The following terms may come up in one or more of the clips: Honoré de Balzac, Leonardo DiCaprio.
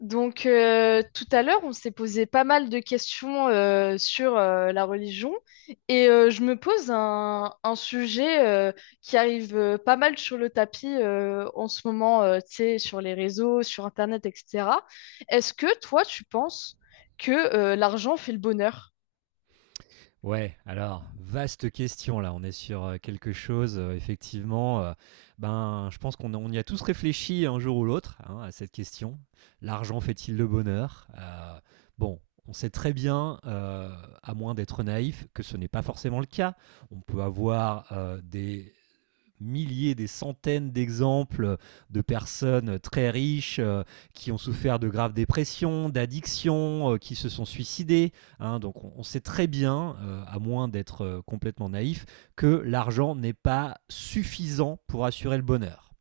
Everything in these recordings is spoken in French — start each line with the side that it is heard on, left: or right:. left: Tout à l'heure, on s'est posé pas mal de questions sur la religion et je me pose un sujet qui arrive pas mal sur le tapis en ce moment, tu sais, sur les réseaux, sur Internet, etc. Est-ce que toi, tu penses que l'argent fait le bonheur?
right: Ouais, alors, vaste question là, on est sur quelque chose, effectivement, je pense qu'on on y a tous réfléchi un jour ou l'autre hein, à cette question. L'argent fait-il le bonheur? Bon, on sait très bien, à moins d'être naïf, que ce n'est pas forcément le cas. On peut avoir des milliers, des centaines d'exemples de personnes très riches qui ont souffert de graves dépressions, d'addictions, qui se sont suicidées, hein. Donc on sait très bien, à moins d'être complètement naïf, que l'argent n'est pas suffisant pour assurer le bonheur.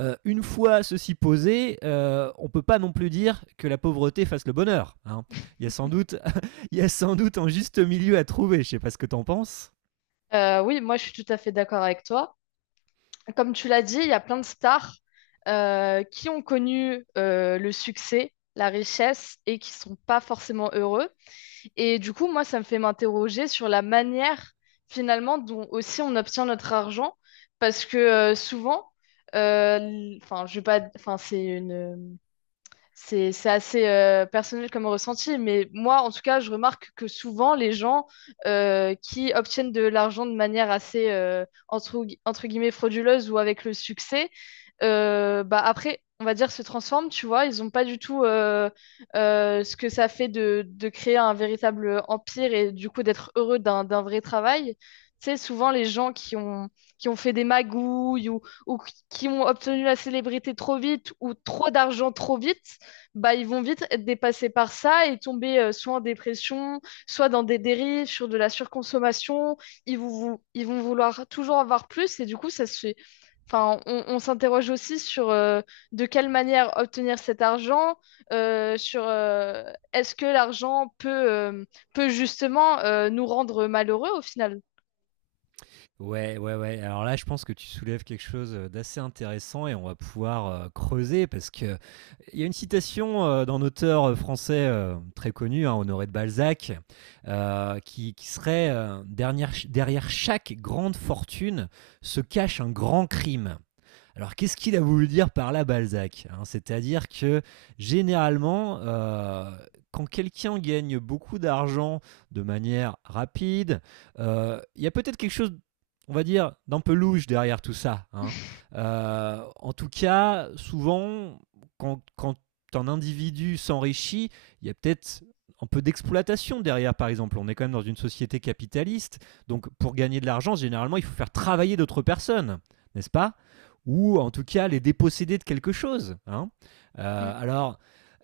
right: Une fois ceci posé, on ne peut pas non plus dire que la pauvreté fasse le bonheur, hein. Il, y a sans doute, Il y a sans doute un juste milieu à trouver, je ne sais pas ce que t'en penses.
left: Oui, moi, je suis tout à fait d'accord avec toi. Comme tu l'as dit, il y a plein de stars qui ont connu le succès, la richesse et qui sont pas forcément heureux. Et du coup, moi, ça me fait m'interroger sur la manière finalement dont aussi on obtient notre argent, parce que souvent, enfin, je vais pas, enfin, c'est assez personnel comme ressenti, mais moi, en tout cas, je remarque que souvent, les gens qui obtiennent de l'argent de manière assez, entre guillemets, frauduleuse ou avec le succès, bah après, on va dire, se transforment, tu vois. Ils n'ont pas du tout ce que ça fait de créer un véritable empire et du coup d'être heureux d'un vrai travail. Tu sais, souvent, les gens qui ont fait des magouilles ou qui ont obtenu la célébrité trop vite ou trop d'argent trop vite, bah, ils vont vite être dépassés par ça et tomber soit en dépression, soit dans des dérives, sur de la surconsommation. Ils vont vouloir toujours avoir plus et du coup, ça se fait. Enfin, on s'interroge aussi sur de quelle manière obtenir cet argent, sur est-ce que l'argent peut justement nous rendre malheureux au final.
right: Ouais, ouais, ouais. Alors là, je pense que tu soulèves quelque chose d'assez intéressant et on va pouvoir creuser parce que il y a une citation d'un auteur français très connu, hein, Honoré de Balzac, qui serait derrière chaque grande fortune se cache un grand crime. Alors qu'est-ce qu'il a voulu dire par là Balzac, hein? C'est-à-dire que généralement, quand quelqu'un gagne beaucoup d'argent de manière rapide, il y a peut-être quelque chose on va dire, d'un peu louche derrière tout ça, hein. En tout cas, souvent, quand un individu s'enrichit, il y a peut-être un peu d'exploitation derrière, par exemple. On est quand même dans une société capitaliste, donc pour gagner de l'argent, généralement, il faut faire travailler d'autres personnes, n'est-ce pas, ou en tout cas les déposséder de quelque chose, hein.
left: Mm.
right: Euh, alors,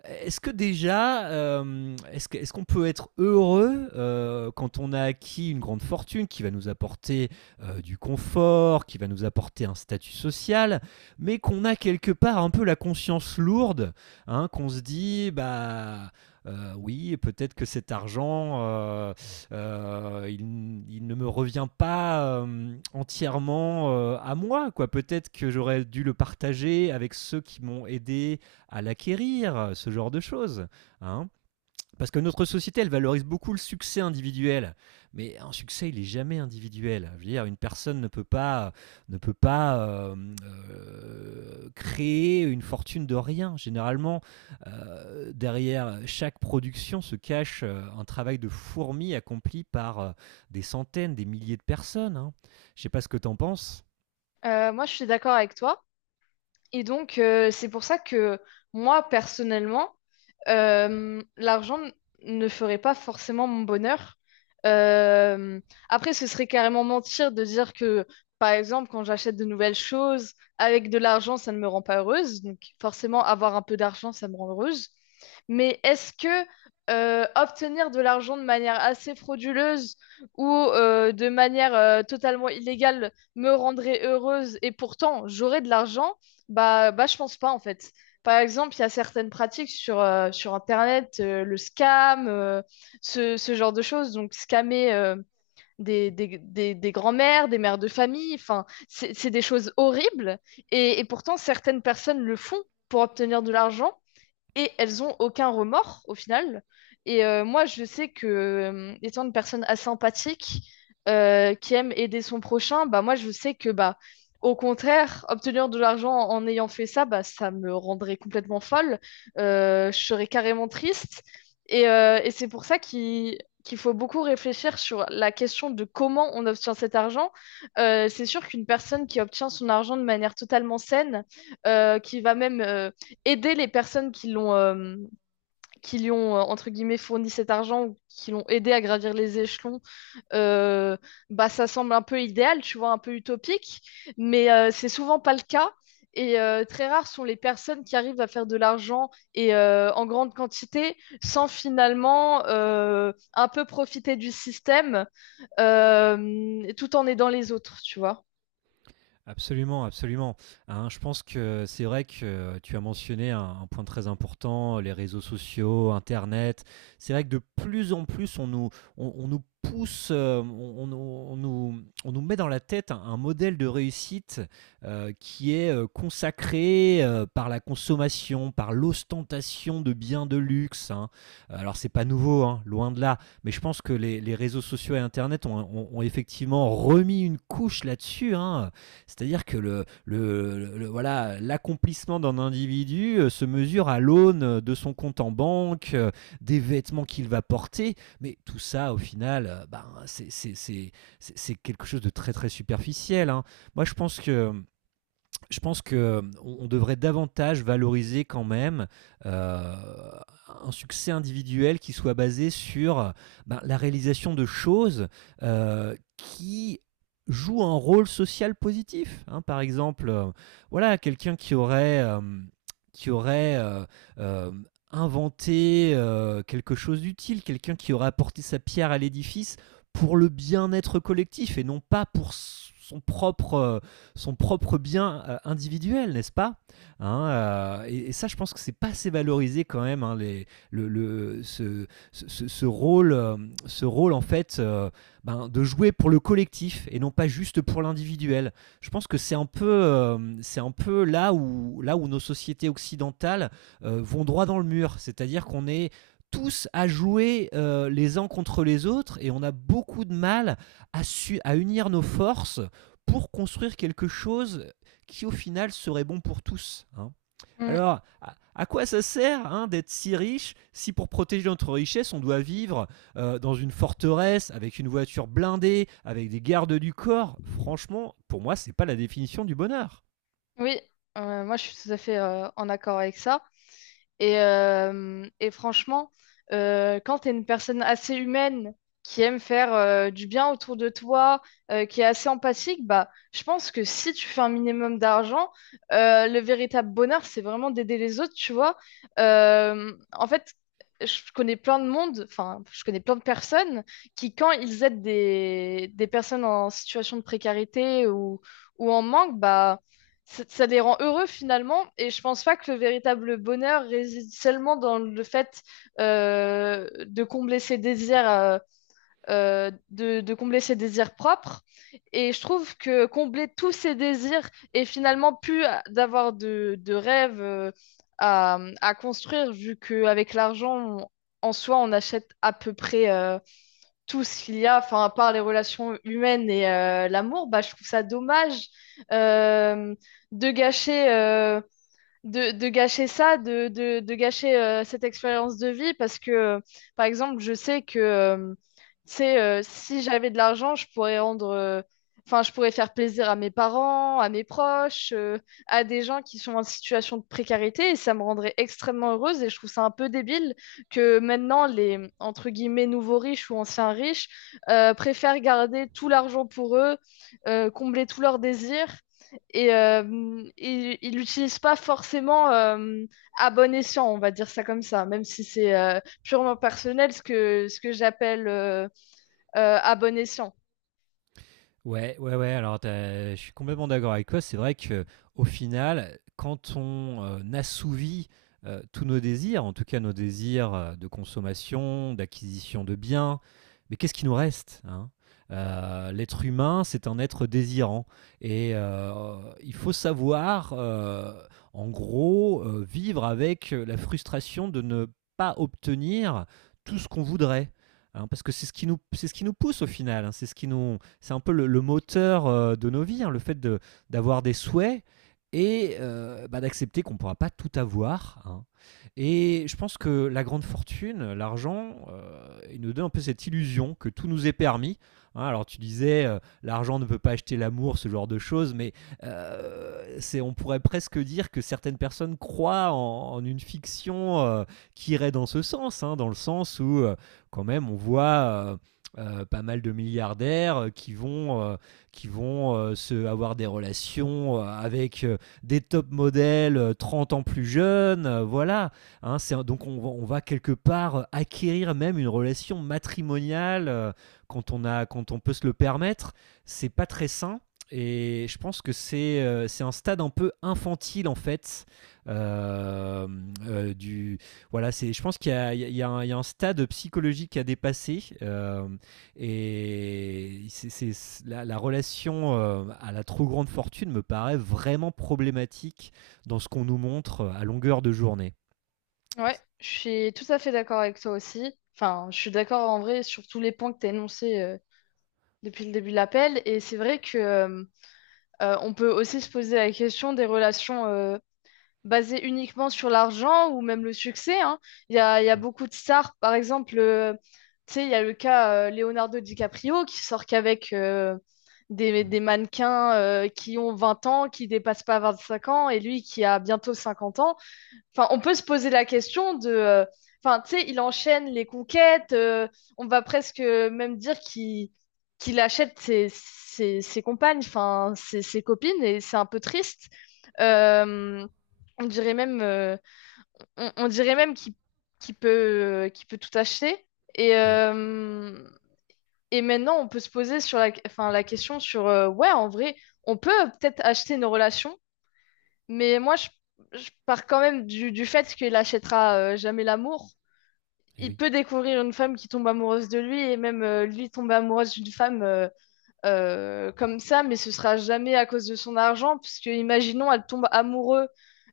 right: est-ce que déjà, est-ce qu'on peut être heureux quand on a acquis une grande fortune qui va nous apporter du confort, qui va nous apporter un statut social, mais qu'on a quelque part un peu la conscience lourde, hein, qu'on se dit, bah, oui, peut-être que cet argent, il ne me revient pas entièrement à moi, quoi. Peut-être que j'aurais dû le partager avec ceux qui m'ont aidé à l'acquérir, ce genre de choses, hein. Parce que notre société, elle valorise beaucoup le succès individuel, mais un succès, il est jamais individuel. Je veux dire, une personne ne peut pas, ne peut pas créer une fortune de rien. Généralement, derrière chaque production se cache un travail de fourmi accompli par des centaines, des milliers de personnes, hein. Je ne sais pas ce que tu en penses.
left: Moi, je suis d'accord avec toi. Et donc, c'est pour ça que moi, personnellement, l'argent ne ferait pas forcément mon bonheur. Euh, Après, ce serait carrément mentir de dire que, par exemple, quand j'achète de nouvelles choses, avec de l'argent, ça ne me rend pas heureuse. Donc, forcément, avoir un peu d'argent, ça me rend heureuse. Mais est-ce que obtenir de l'argent de manière assez frauduleuse ou de manière totalement illégale me rendrait heureuse et pourtant j'aurais de l'argent? Bah, je pense pas en fait. Par exemple, il y a certaines pratiques sur Internet, le scam, ce genre de choses. Donc, scammer des grands-mères, des mères de famille, enfin, c'est des choses horribles. Et pourtant, certaines personnes le font pour obtenir de l'argent et elles ont aucun remords au final. Et moi, je sais que étant une personne assez empathique, qui aime aider son prochain, bah moi, je sais que, bah, au contraire, obtenir de l'argent en ayant fait ça, bah, ça me rendrait complètement folle. Je serais carrément triste. Et et c'est pour ça qu'il faut beaucoup réfléchir sur la question de comment on obtient cet argent. C'est sûr qu'une personne qui obtient son argent de manière totalement saine, qui va même aider les personnes qui l'ont qui lui ont entre guillemets fourni cet argent ou qui l'ont aidé à gravir les échelons euh, bah ça semble un peu idéal tu vois un peu utopique mais c'est souvent pas le cas et très rares sont les personnes qui arrivent à faire de l'argent et en grande quantité sans finalement un peu profiter du système tout en aidant les autres tu vois.
right: Absolument, absolument. Hein, je pense que c'est vrai que tu as mentionné un point très important, les réseaux sociaux, Internet. C'est vrai que de plus en plus, on nous pousse, on nous, on nous- on nous met dans la tête un modèle de réussite qui est consacré par la consommation, par l'ostentation de biens de luxe, hein. Alors, c'est pas nouveau, hein, loin de là. Mais je pense que les réseaux sociaux et Internet ont effectivement remis une couche là-dessus, hein. C'est-à-dire que voilà, l'accomplissement d'un individu se mesure à l'aune de son compte en banque, des vêtements qu'il va porter, mais tout ça au final, c'est quelque chose de très très superficiel, hein. Moi je pense que Je pense que on devrait davantage valoriser quand même euh, un succès individuel qui soit basé sur ben, la réalisation de choses qui jouent un rôle social positif, hein. Par exemple, voilà, qui aurait euh, inventé quelque chose d'utile, quelqu'un qui aurait apporté sa pierre à l'édifice pour le bien-être collectif et non pas pour son propre, euh, son propre bien individuel, n'est-ce pas? Hein, et ça, je pense que c'est pas assez valorisé quand même, hein, les, le- ce- ce rôle en fait ben, de jouer pour le collectif et non pas juste pour l'individuel. Je pense que c'est un peu là où nos sociétés occidentales vont droit dans le mur, c'est-à-dire qu'on est tous à jouer les uns contre les autres et on a beaucoup de mal à, à unir nos forces pour construire quelque chose qui au final serait bon pour tous, hein.
left: Mm.
right: Alors, à quoi ça sert hein, d'être si riche si pour protéger notre richesse, on doit vivre dans une forteresse avec une voiture blindée, avec des gardes du corps? Franchement, pour moi, c'est pas la définition du bonheur.
left: Oui, moi je suis tout à fait en accord avec ça. Et et franchement, quand tu es une personne assez humaine qui aime faire du bien autour de toi, qui est assez empathique, bah, je pense que si tu fais un minimum d'argent, le véritable bonheur, c'est vraiment d'aider les autres, tu vois. En fait, je connais plein de monde, enfin, je connais plein de personnes qui, quand ils aident des personnes en situation de précarité ou en manque, bah, ça les rend heureux finalement. Et je pense pas que le véritable bonheur réside seulement dans le fait de combler ses désirs, de combler ses désirs propres. Et je trouve que combler tous ses désirs et finalement plus d'avoir de rêves euh, à construire, vu qu'avec l'argent, en soi, on achète à peu près tout ce qu'il y a, enfin, à part les relations humaines et l'amour, bah, je trouve ça dommage euh, de gâcher euh, de gâcher ça, de gâcher cette expérience de vie parce que par exemple, je sais que tu sais, si j'avais de l'argent, je pourrais enfin, je pourrais faire plaisir à mes parents, à mes proches, à des gens qui sont en situation de précarité et ça me rendrait extrêmement heureuse et je trouve ça un peu débile que maintenant entre guillemets, nouveaux riches ou anciens riches préfèrent garder tout l'argent pour eux, combler tous leurs désirs et il l'utilise pas forcément à bon escient, on va dire ça comme ça, même si c'est purement personnel ce que j'appelle à bon escient.
right: Ouais, ouais, ouais. Alors, je suis complètement d'accord avec toi. C'est vrai que au final, quand on assouvit tous nos désirs, en tout cas nos désirs de consommation, d'acquisition de biens, mais qu'est-ce qui nous reste, hein? L'être humain, c'est un être désirant. Et il faut savoir, en gros, vivre avec la frustration de ne pas obtenir tout ce qu'on voudrait, hein, parce que c'est ce qui nous pousse au final, hein, c'est ce qui nous, c'est un peu le moteur de nos vies, hein, le fait d'avoir des souhaits et d'accepter qu'on ne pourra pas tout avoir, hein. Et je pense que la grande fortune, l'argent, il nous donne un peu cette illusion que tout nous est permis, hein. Alors tu disais, l'argent ne peut pas acheter l'amour, ce genre de choses, mais on pourrait presque dire que certaines personnes croient en une fiction qui irait dans ce sens, hein, dans le sens où quand même on voit pas mal de milliardaires qui vont avoir des relations avec des top modèles 30 ans plus jeunes. Voilà, hein. Donc on va quelque part acquérir même une relation matrimoniale quand on peut se le permettre. C'est pas très sain. Et je pense que c'est un stade un peu infantile en fait. Euh, euh, du, voilà, je pense qu'il y a, il y a- il y a il y a un stade psychologique à dépasser. La relation à la trop grande fortune me paraît vraiment problématique dans ce qu'on nous montre à longueur de journée.
left: Ouais, je suis tout à fait d'accord avec toi aussi. Enfin, je suis d'accord en vrai sur tous les points que tu as énoncés depuis le début de l'appel. Et c'est vrai que on peut aussi se poser la question des relations basé uniquement sur l'argent ou même le succès, hein. Il y a
right: Mm,
left: beaucoup de stars, par exemple, tu sais, il y a le cas Leonardo DiCaprio qui sort qu'avec
right: mm,
left: des mannequins qui ont 20 ans, qui dépassent pas 25 ans, et lui qui a bientôt 50 ans. Enfin, on peut se poser la question de. Enfin, tu sais, il enchaîne les conquêtes. On va presque même dire qu'il achète ses compagnes, enfin, ses copines, et c'est un peu triste. Euh, on dirait même, euh, on dirait même qu'il qu'il peut tout acheter. Et,
right: oui,
left: euh, et maintenant, on peut se poser sur la, enfin, la question ouais, en vrai, on peut peut-être acheter nos relations mais je pars quand même du fait qu'il achètera jamais l'amour.
right: eh
left: Il
right: oui.
left: peut découvrir une femme qui tombe amoureuse de lui et même lui tomber amoureuse d'une femme. Comme ça, mais ce sera jamais à cause de son argent, puisque imaginons, elle tombe amoureuse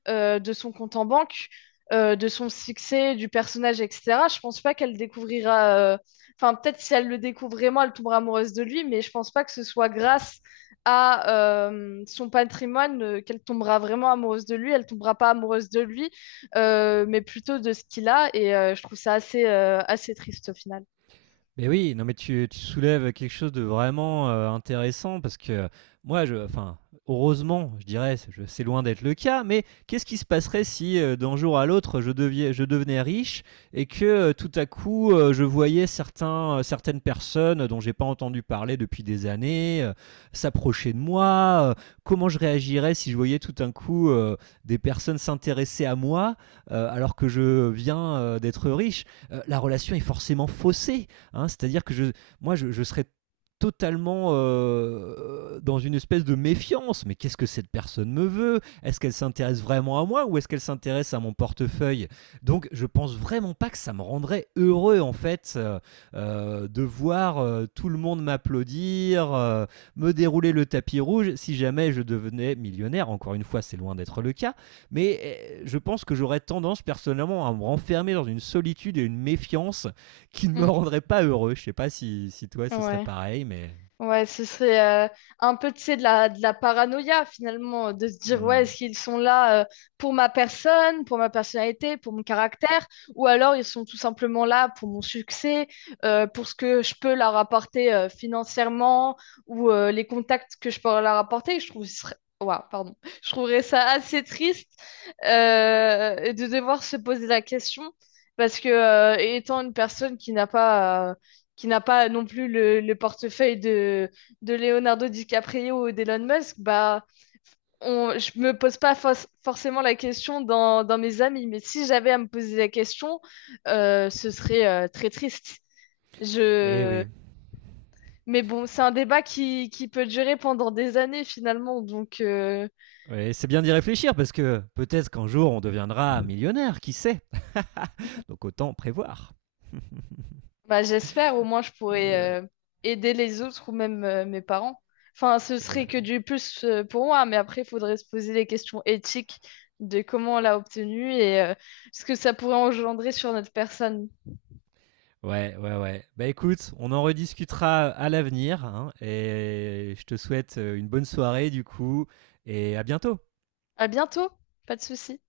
left: de son compte en banque, de son succès, du personnage, etc. Je pense pas qu'elle découvrira. Enfin, peut-être si elle le découvre vraiment, elle tombera amoureuse de lui, mais je pense pas que ce soit grâce à son patrimoine qu'elle tombera vraiment amoureuse de lui. Elle tombera pas amoureuse de lui, mais plutôt de ce qu'il a. Et je trouve ça assez, assez triste au final.
right: Mais oui, non mais tu soulèves quelque chose de vraiment, intéressant parce que moi je enfin, heureusement je dirais, c'est loin d'être le cas, mais qu'est-ce qui se passerait si, d'un jour à l'autre je devenais riche et que, tout à coup, je voyais certaines personnes dont j'ai pas entendu parler depuis des années, s'approcher de moi, Comment je réagirais si je voyais tout d'un coup, des personnes s'intéresser à moi, alors que je viens, d'être riche? La relation est forcément faussée. Hein, c'est-à-dire que je serais totalement dans une espèce de méfiance. Mais qu'est-ce que cette personne me veut? Est-ce qu'elle s'intéresse vraiment à moi ou est-ce qu'elle s'intéresse à mon portefeuille? Donc je pense vraiment pas que ça me rendrait heureux en fait de voir tout le monde m'applaudir, me dérouler le tapis rouge si jamais je devenais millionnaire. Encore une fois, c'est loin d'être le cas. Mais je pense que j'aurais tendance personnellement à me renfermer dans une solitude et une méfiance qui ne me
left: Mm,
right: rendrait pas heureux. Je sais pas si, si toi ce serait
left: ouais.
right: pareil, mais.
left: Ouais, ce serait un peu, tu sais, de la paranoïa finalement, de se dire, ouais, est-ce
right: Hmm.
left: qu'ils sont là pour ma personne, pour ma personnalité, pour mon caractère, ou alors ils sont tout simplement là pour mon succès, pour ce que je peux leur apporter financièrement, ou les contacts que je peux leur apporter. Je trouve, ce serait- Ouah, pardon. Je trouverais ça assez triste de devoir se poser la question, parce que étant une personne qui n'a pas non plus le portefeuille de Leonardo DiCaprio ou d'Elon Musk, bah, je me pose pas forcément la question dans mes amis, mais si j'avais à me poser la question, ce serait très triste.
right: Eh
left: Je...
right: oui.
left: Mais bon, c'est un débat qui peut durer pendant des années finalement, donc
right: Ouais, c'est bien d'y réfléchir parce que peut-être qu'un jour on deviendra millionnaire, qui sait? Donc autant prévoir.
left: bah, j'espère, au moins je
right: Ouais.
left: pourrais aider les autres ou même mes parents. Enfin, ce
right: Eh
left: serait que
right: ben,
left: du plus pour moi, mais après, il faudrait se poser les questions éthiques de comment on l'a obtenu et ce que ça pourrait engendrer sur notre personne.
right: ouais, ouais, ouais. Bah écoute, on en rediscutera à l'avenir hein, et je te souhaite une bonne soirée du coup et à bientôt.
left: À bientôt, pas de souci.